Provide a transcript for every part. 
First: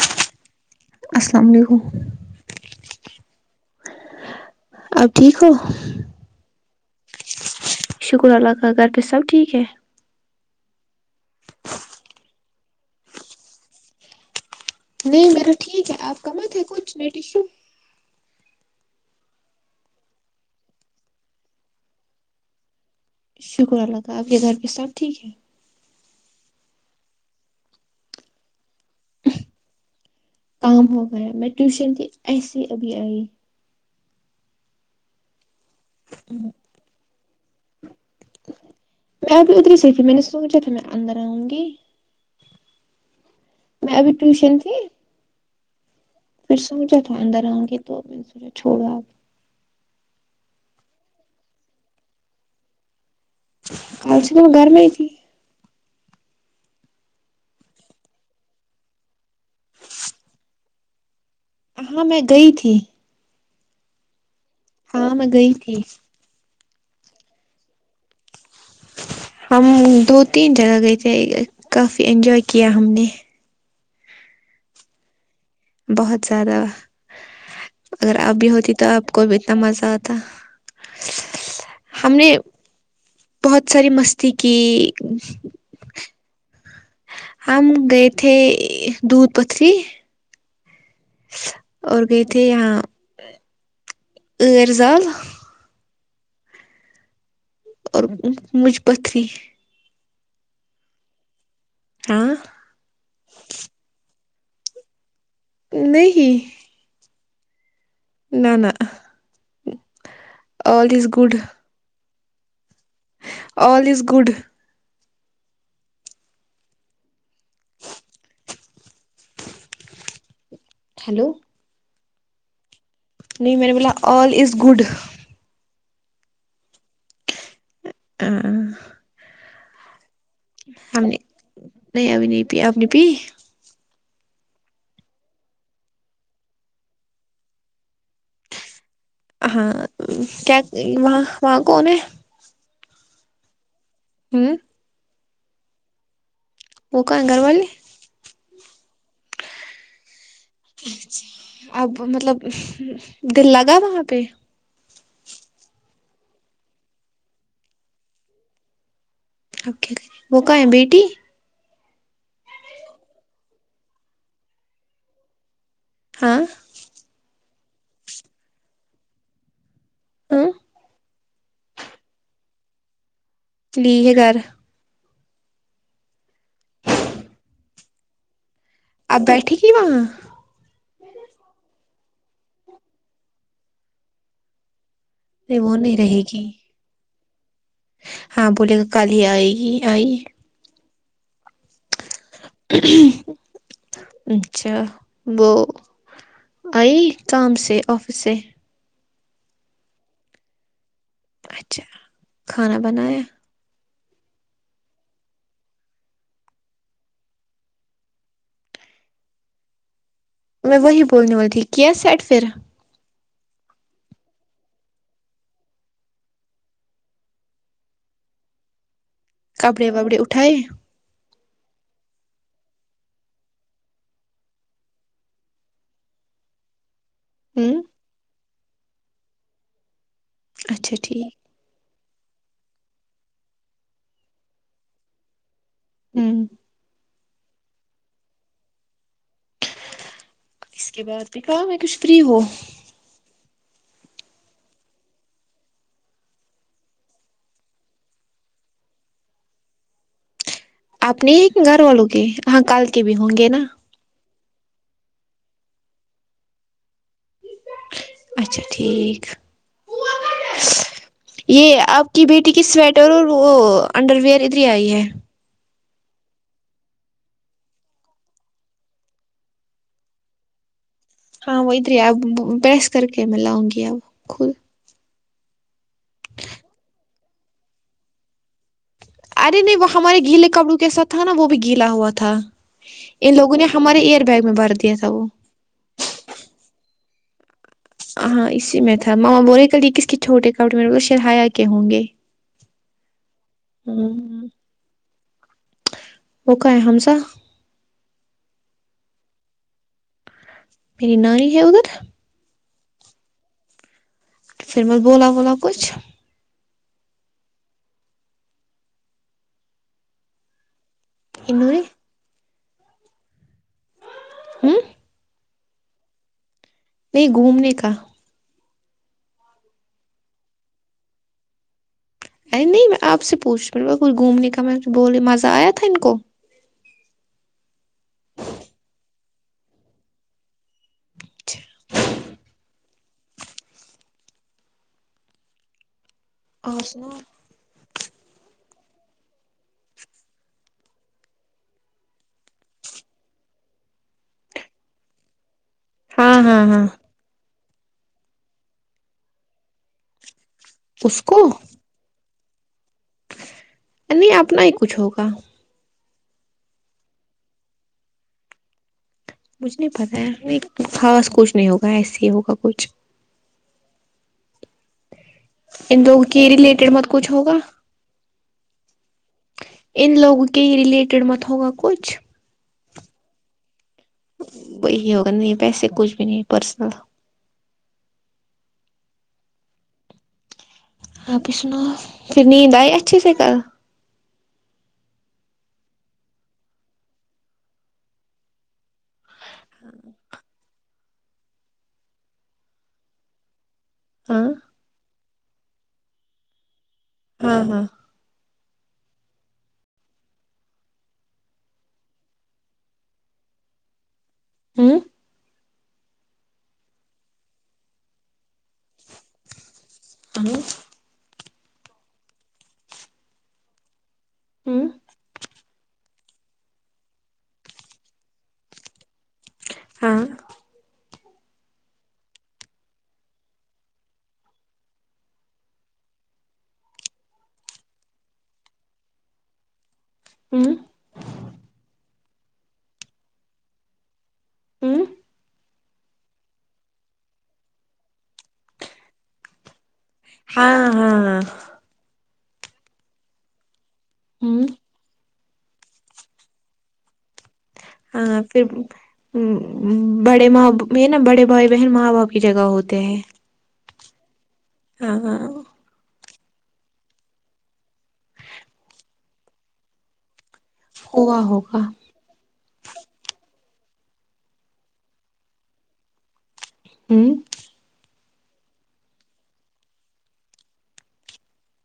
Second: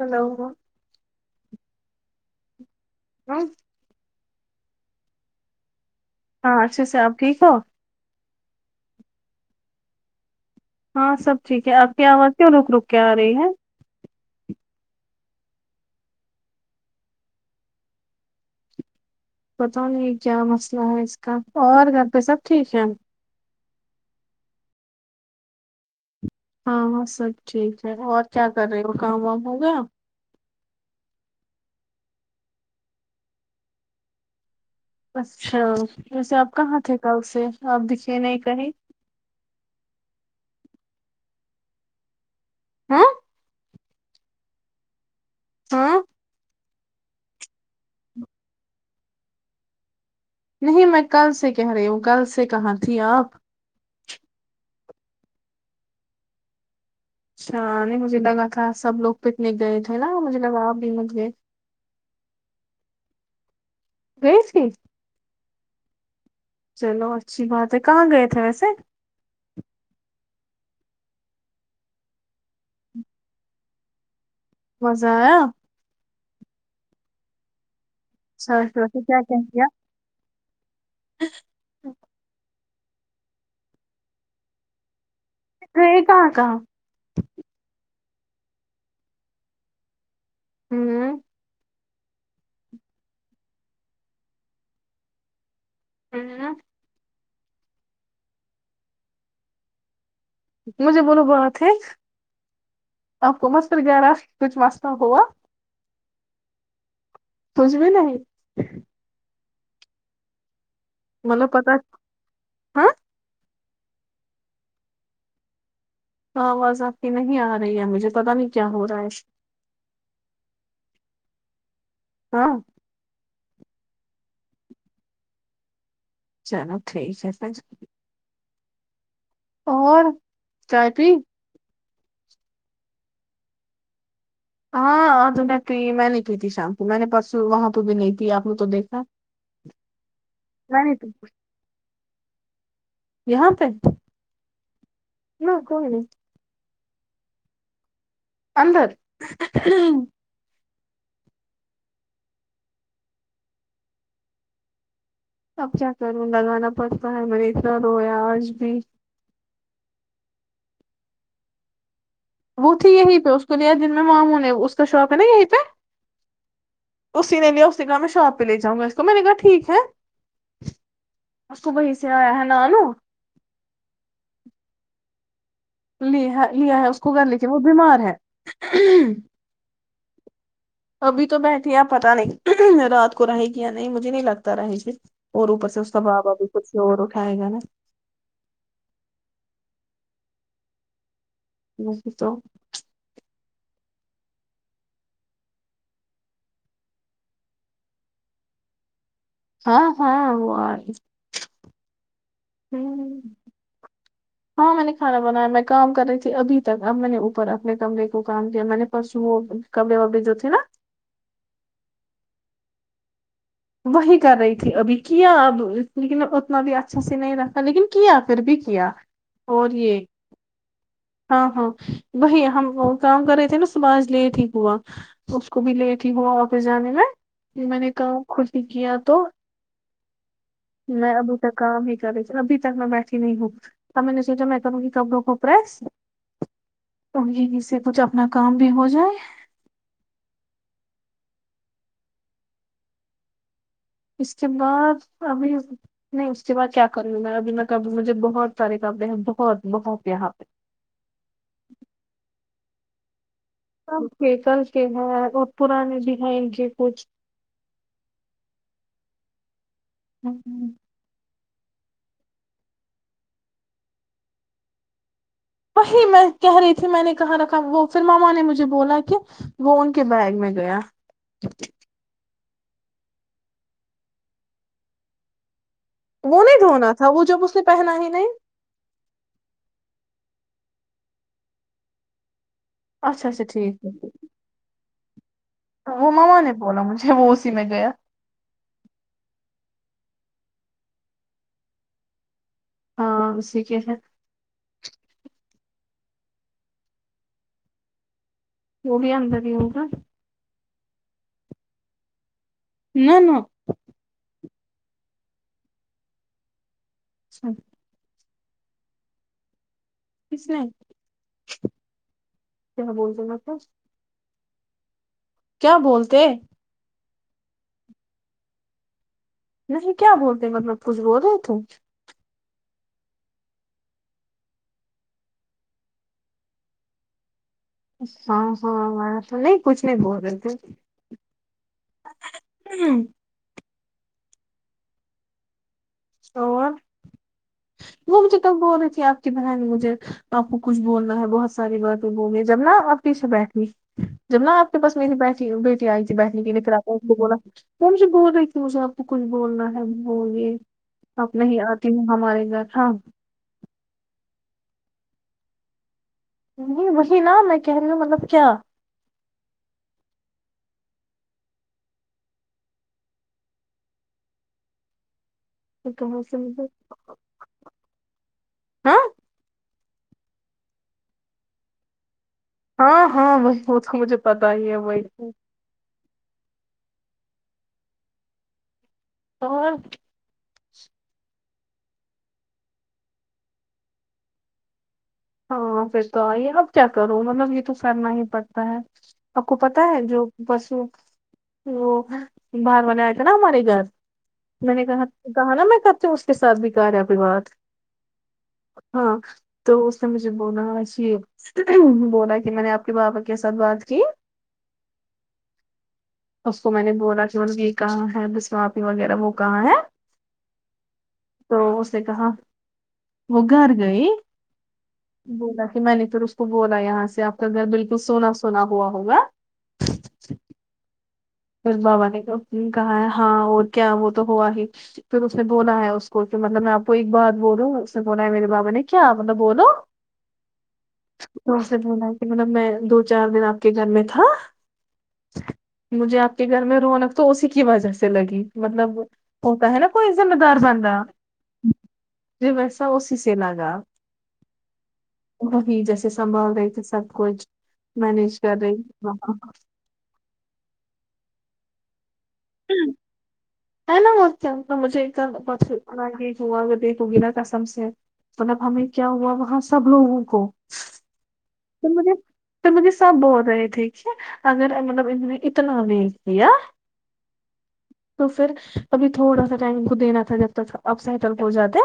Hello السلام علیکم ول اب ٹھیک ہو ہاں اچھے سے آپ ٹھیک ہو شکر اللہ کا گھر پہ سب ٹھیک ہے ہاں سب ٹھیک ہے آپ کی آوازیں رک رک کے آ رہی ہے نہیں میرا ٹھیک ہے آپ کا مت ہے کچھ نیٹشو پتا نہیں کیا مسئلہ ہے اس کا اور گھر پہ سب ٹھیک ہے شکر اللہ تعی آپ کے گھر کے ساتھ ٹھیک ہے ہاں ہاں سب ٹھیک ہے اور کیا کر رہے ہو کام وام ہوگا کام ہو گیا میں ٹیوشن تھی ایسے ہی ابھی آئی اچھا ویسے آپ کہاں تھے کل سے آپ دکھے نہیں کہیں میں تو ادھر ہی صی تھی میں نے سوچا تھا میں اندر آؤں گی ہاں میں ابھی ٹیوشن تھی ہاں پھر سوچا تھا اندر آؤ گے تو اس نے چھوڑا نہیں میں کل سے کہہ رہی ہوں کل سے کہاں تھی آپ میں ایکچولی گھر میں ہی تھی اچھا نہیں مجھے لگا تھا سب لوگ پکنک گئے تھے نا مجھے لگا آپ بھی مت گئے ہاں میں گئی تھی گیی تھی ہاں میں گئی تھی چلو اچھی بات ہے کہاں گئے تھے ویسے ہم دو تین جگہ گئے تھے کافی انجوائے کیا ہم نے مزہ آیا بہت زیادہ اگر آپ بھی اچھا ہوتی تو شروتی آپ کیا کو بھی کہہ اتنا دیا ہے مزہ آتا ہم نے بہت ساری مستی کی گیے کہا کہا ہم گئے تھے دودھ پتھری امم اور گئے تھے یہاں عرزال امم ہاں اور مجھ پتری مجھے بولو بات ہے ہاں آپ کو مسترگ گے رہا کچھ واسطہ ہوا نہیں کچھ بھی نہیں نہ نہ آل از گڈ مطلب پتہ ہے ہاں آل از گڈ تو آواز آپ کی نہیں آ رہی ہے مجھے پتہ نہیں کیا ہو رہا ہے ہیلو ہاں نہیں میں نے بولا آل از گڈ چلو ٹھیک ہے پھر آہا اون ہم نے نہیں ابھی نہیں پی آپ نے پی ہاں آج میں نے پی میں نہیں پی تھی شام کو میں نے پرسوں وہاں پہ بھی نہیں تھی آپ نے تو دیکھا ہاں کیسی میں نہیں پی وہاں وہاں کون ہے یہاں پہ امم نہ کوئی نہیں وہ کا گھر والے اندر اب مطلب دل لگا تھا وہاں پہ تب جاکر وہ لگانا پڑتا ہے میں نے اتنا رویا آج بھی اوکے وہ کا ہے بیٹی وہ تھی یہیں پہ اس کو لیا جن میں ماموں نے اس کا شاپ ہے نا یہیں پہ ہاں اسی نے لیا اس نے کہا میں شاپ پہ لے جاؤں گا اس کو میں نے کہا ٹھیک ہے ہوں اس کو وہی سے آیا ہے نالو لی ہے گھر لی ہے لیا ہے اس کو گھر لے کے وہ بیمار ہے آپ بیٹھے گی وہاں ابھی تو بیٹھی اب پتا نہیں رات کو رہے گی یا نہی نہیں مجھے نہیں لگتا رہے گی اور ارے اوپر وہ سے اس نہیں کا رہے بابا گی بھی کچھ شور اٹھائے گا نا ہاں بولے گا کل ہی آئے گی آئی وہی تو ہن ہں ہں اچھا وہ آئی کام سے آفس سے ہاں ہاں وہ آئی اچھا کھانا ہوں، بنایا ہاں میں نے کھانا بنایا میں کام کر رہی تھی ابھی تک اب میں نے اوپر اپنے کمرے کو کام دیا میں نے پرسوں وہ کپڑے وپڑے جو تھے نہ میں وہی بولنے والی تھی کیا سیٹ پھر وہی کر رہی تھی ابھی کیا اب لیکن اتنا بھی اچھا سے نہیں رکھا لیکن کیا پھر بھی کیا اور کپڑے یہ وپڑے اٹھائے ہاں ہاں وہی ہم کام کر رہے تھے نا صبح آج لیٹ ہی ہوا اس کو بھی لیٹ ہی ہوا آفس جانے میں ہوں میں نے کام خود ہی کیا تو اچھا میں ٹھیک اب کام ہی کر رہے تھی ابھی تک میں بیٹھی نہیں ہوں تب میں نے سوچا میں کروں گی کپڑوں کو پریس ہوں اور یہیں سے کچھ اپنا کام بھی ہو جائے اس کے بعد میں کہا میں کچھ فری ہو اس کے بعد ابھی نہیں اس کے بعد کیا کر رہی ہوں میں نے ابھی کہا مجھے بہت سارے کپڑے ہیں بہت بہت یہاں پہ اپنے ہی کہ گھر والوں کے ہاں کل کے بھی ہوں گے نا کل کے کل کے ہیں اور پرانے بھی ہیں ان کے کچھ اچھا ٹھیک یہ آپ کی بیٹی کی سویٹر اور وہ انڈر ویئر ادھر ہی آئی ہے وہی میں کہہ رہی تھی میں نے کہاں رکھا وہ پھر مما نے مجھے بولا کہ وہ ان کے بیگ میں گیا ہاں وہتری آب پریس کرکے ملاؤں گی خود وہ نہیں دھونا تھا وہ جب اس نے پہنا ہی نہیں ارے نہیں وہ ہمارے گیلے کپڑو کے ساتھ تھا نا وہ بھی گیلا ہوا تھا اچھا ان اچھا لوگوں نے ٹھیک ہمارے ایئر بیگ میں بھر دیا تھا وہ وہ مما نے بولا مجھے وہ اسی میں گیا ہاںاں اسی میں تھا ماما بولے کہ یہ کس کے چھوٹے کپڑے میں نے کہا شہایا کے ہوں گے ہاں اسی کے ہیں ہمم وہ کا ہے حمزہ وہ بھی اندر ہی ہوگا میری نانی ہے ادھر نہ نہ پھر میں بولا ولا کچھ اچھا کس نے انہ ہی [unintelligible] کیا بول دے نہ پھر ہوں کیا بولتے نہی گھومنے کا نہیں کیا بولتے مطلب کچھ بول رہے تھے ارے نہیں میں آپ سے پوچھ رہ کچھ گھومنے کا میں بولی مزہ آیا تھا ان کو ہاں ںاں اب آیا تھا نہیں کچھ نہیں بول رہے تھے ہوں تو اور وہ مجھے تب بول رہی تھی آپ کی بہن مجھے آپ کو کچھ بولنا ہے بہت ساری باتیں بولنی جب نا آپ پیچھے بیٹھنی جب نا پ بس میںی ہی بیٹھی بیٹی آئی تھی ہاں بیٹھنے کے لیے ہاں پھر ہاں ان کو بولا وہ مجے بول رہے کہ مجھے آپ کو کچھ بولنا ہے بولیے اس آپ کو نہی آتی ہوں ہمارے گھر ہاں نہیں اپنا ہی کچھ ہوگا نہیں وہی نا میں کہ رہی ہوں مطلب کیا مجھے نہیں پتہ ہے نہیں خاص کچھ نہیں ہوگا ایسے ہی ہوگا کچھ ان کہاں لوگوں سے کے مجھے ریلیٹڈ مت کچھ ہوگا ہاں ان لوگوں کے ہی ریلیٹڈ مت ہوگا کچھ ہاں ہاں وہی وہ تو مجھے پتا ہی ہے وہی ہوگا نہیں ویسے کچھ بھی نہیں پرسنل اور آپ ہی سناو پھر نیند آئی اچھے سے کل ہاں پھر تو آئیے اب کیا کروں مطلب یہ تو کرنا ہی پڑتا ہے آپ کو پتہ ہے جو پرسوں وہ باہر والے آئے تھے نا ہمارے گھر ہاں میں نے کہا کہا نا میں کرتی ہوں اس کے ساتھ بھی گھر آکے بات ہاں ہاں ہاں تو مجھے بولا اجی بولا کہ میں نے آپ کے بابا کے ساتھ بات کی ہوں اس کو میں نے بولا کہ مل یہ کہاں ہے بس آپی وغیرہ وہ کہاں ہے تو اس نے کہا وہ گھر گئی ہوں بولا کہ میں نے تو اس وہ بولا یہاں سے آپ کا گھر بلکل سونا سونا ہوا ہوگا ہاں بس بابا نے ک ہوں کہا ہے ہاں اور کیا وہ تو ہوا ہی پھر اس نے بولا ہے اس کو پھر مطلب میں آپ کو ایک بات بولوں اس نے بولا ہے میرے بابا نے کیا مطلب بولو ہوں تو اسنے بولا کہ مطلب میں دو چار دن آپ کے گھر میں تھا ہوں مجھے آپ کے گھر میں رونق تو اسی کی وجہ سے لگی مطلب ہوتا ہے نا کوئی ذمہ دار ہاں بندہ ہاں مجھے ویسا اسی سے لگا ہوں وہی جیسے سنبھال رہی تھی سب کچھ مینج ہاں کر پھر رہی وہاں بڑے ماں نا بڑے بھائی بہن ماں باپ کی جگہ ہوتے ہیں ہینا [unintelligible] ہاں ہاں دیکھ ہوا میں دیکھوں گی نا قسم سے مطلب ہمیں کیا ہوا وہاں سب لوگوں کو ہوا ہو تم مجھے پھر مجھے سب بول رہے تھے کے اگر مطلب انہوں نے اتنا نیک دیا ہوں تو پھر ابھی تھوڑا سا ٹائم ان کو دینا تھا جب تک اب سیٹل ہو جاتے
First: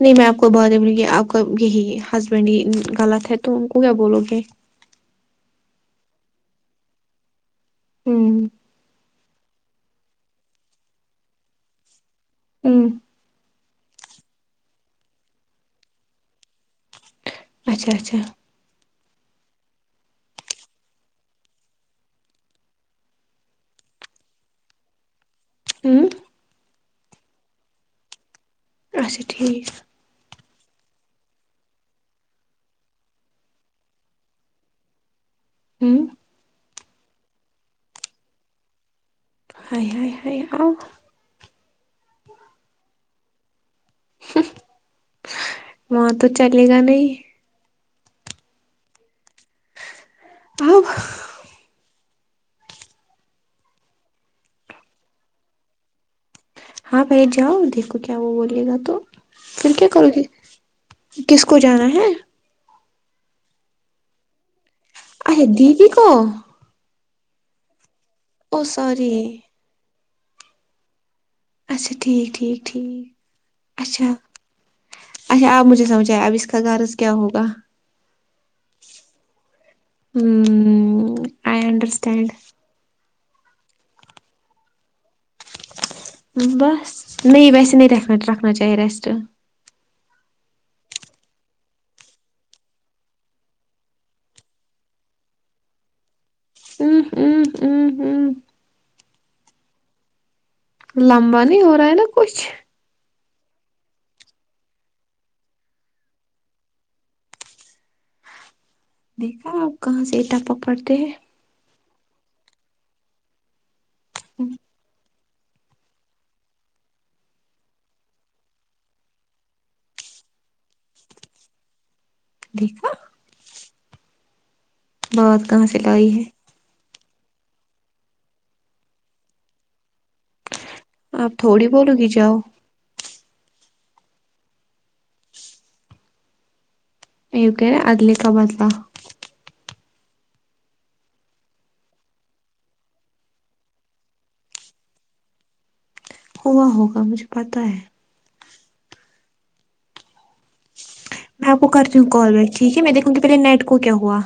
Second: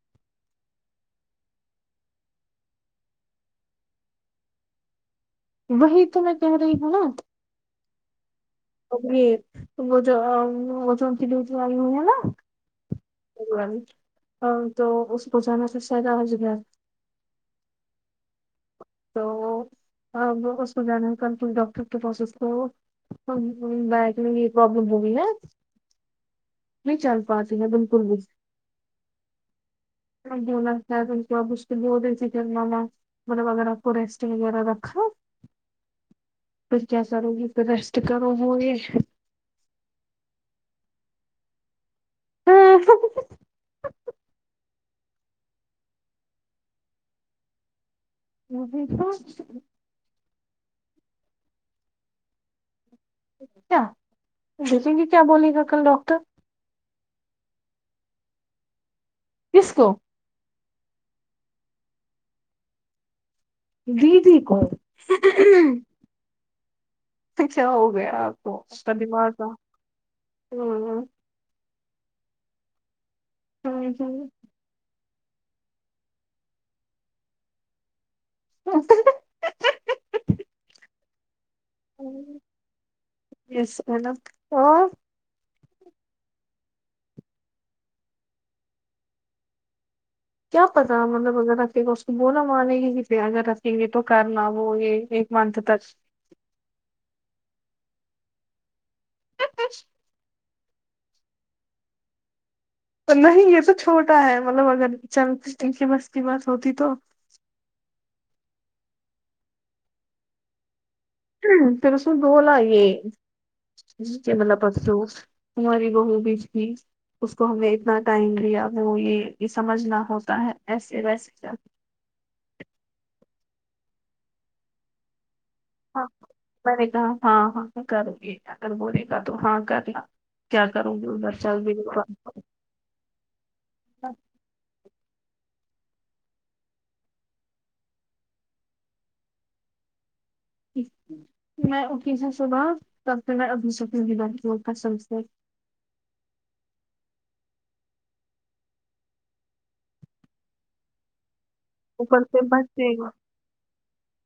نہیں میں آپ کو بارے گی آپ کا یہی ہسبینڈ ہی غلط ہے تو ان کو کیا بولو گے وہی تو میں کہہ رہی ہوں نا ہوں ج وہ جو وہ جو انکی بیٹی آئ ہوئی ہے نا ہوں دیوانی ہ تو اس کو جانا پھر شاید آج گھر اچھا اچھا تو ا اس کو جانے کل کچھ ڈاکٹر کے پاس اسکو ہ ہ بیک میں یہ پرابلم ہو گی ہے ہوں نہیں چل پاتی ہے بالکل بھی اچھا ٹھیک [unintelligible] مطلب اگر آپ کو ریسٹگ وغیرہ رکھا ہ پھر کیا کرو گی تو ریسٹ کرو گی یہ ہائے ہائے ہائے آ وہاں تو چلے گا نہیں وہ دیکھو اہاں کیا دکھیںگے کیا بولے گا کل ڈاکٹر ہاں بھائی جاؤ دیکھو کیا وہ بولے گا تو پھر کس کیا کو کرو گی کس کو جانا ہے دیدی کو اے دیدی کو اچھا ہو گیا آپ کو او اس کا سوری دماغ نا ہ ہ اچھا ٹھیک ٹھیک ٹھیک ہوں، اچھا ہوں۔ اچھا آپ مجھے سمجھائے اب اس کا غرض کیا ہوگا [unintelligible] ہوں آئی انڈرسٹینڈ یس ہیلو اور ام بس نہیں ویسے نہیں رکھنا چاہیے ریسٹ کیا پتا مطلب اگر رکھے گا اس کو بولا مانے گی کسیے اگر رکھیں گے تو کرنا وہ یہ منتھ تک ہوں ہوں ہوں ہوں آ ہا لمبا نہیں ہو رہا ہے نا کچھ پر نہیں یہ تو چھوٹا ہے مطلب اگر چر کنگ کی بس کی بات ہوتی تو دیکھا آپ کہاں سے اٹا پکڑتے ہیں ہمم پھر [unintelligible] بسن بلا یہ کہ ملا پس لو ہماری بہو بیج دی اس کو ہمیں اتنا ٹائم لیا ہم وہ یہ سمجھنا ہوتا ہے ایسے ویسے دیکھا بات کہاں سے لائی ہے میں نے کہا ہاں ہاں کر لی اگر بولے گا تو ہاں کرنا کیا کروں گی ادھر آپ چل تھوڑی گی بولو جاؤ [unintelligible] [unintelligible] ا کہے آگلی کا بادلہ میں اٹھی تھی صبح [unintelligible] ڈاکٹر ابو شک بات سمجتے ہوا ہوگا مجھے پتا ہے میں آپ کو کرتی ہوں اوپر کال سے بیک ٹھیک ہے میں بچے گا دیکھوں گی کہ پہلے نیٹ کو کیا ہوا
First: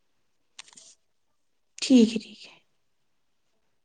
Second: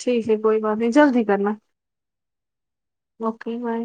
ٹھیک ہے کوئی بات نہیں جلدی کرنا ٹھیک ہے ٹھیک ہے اوکے بائے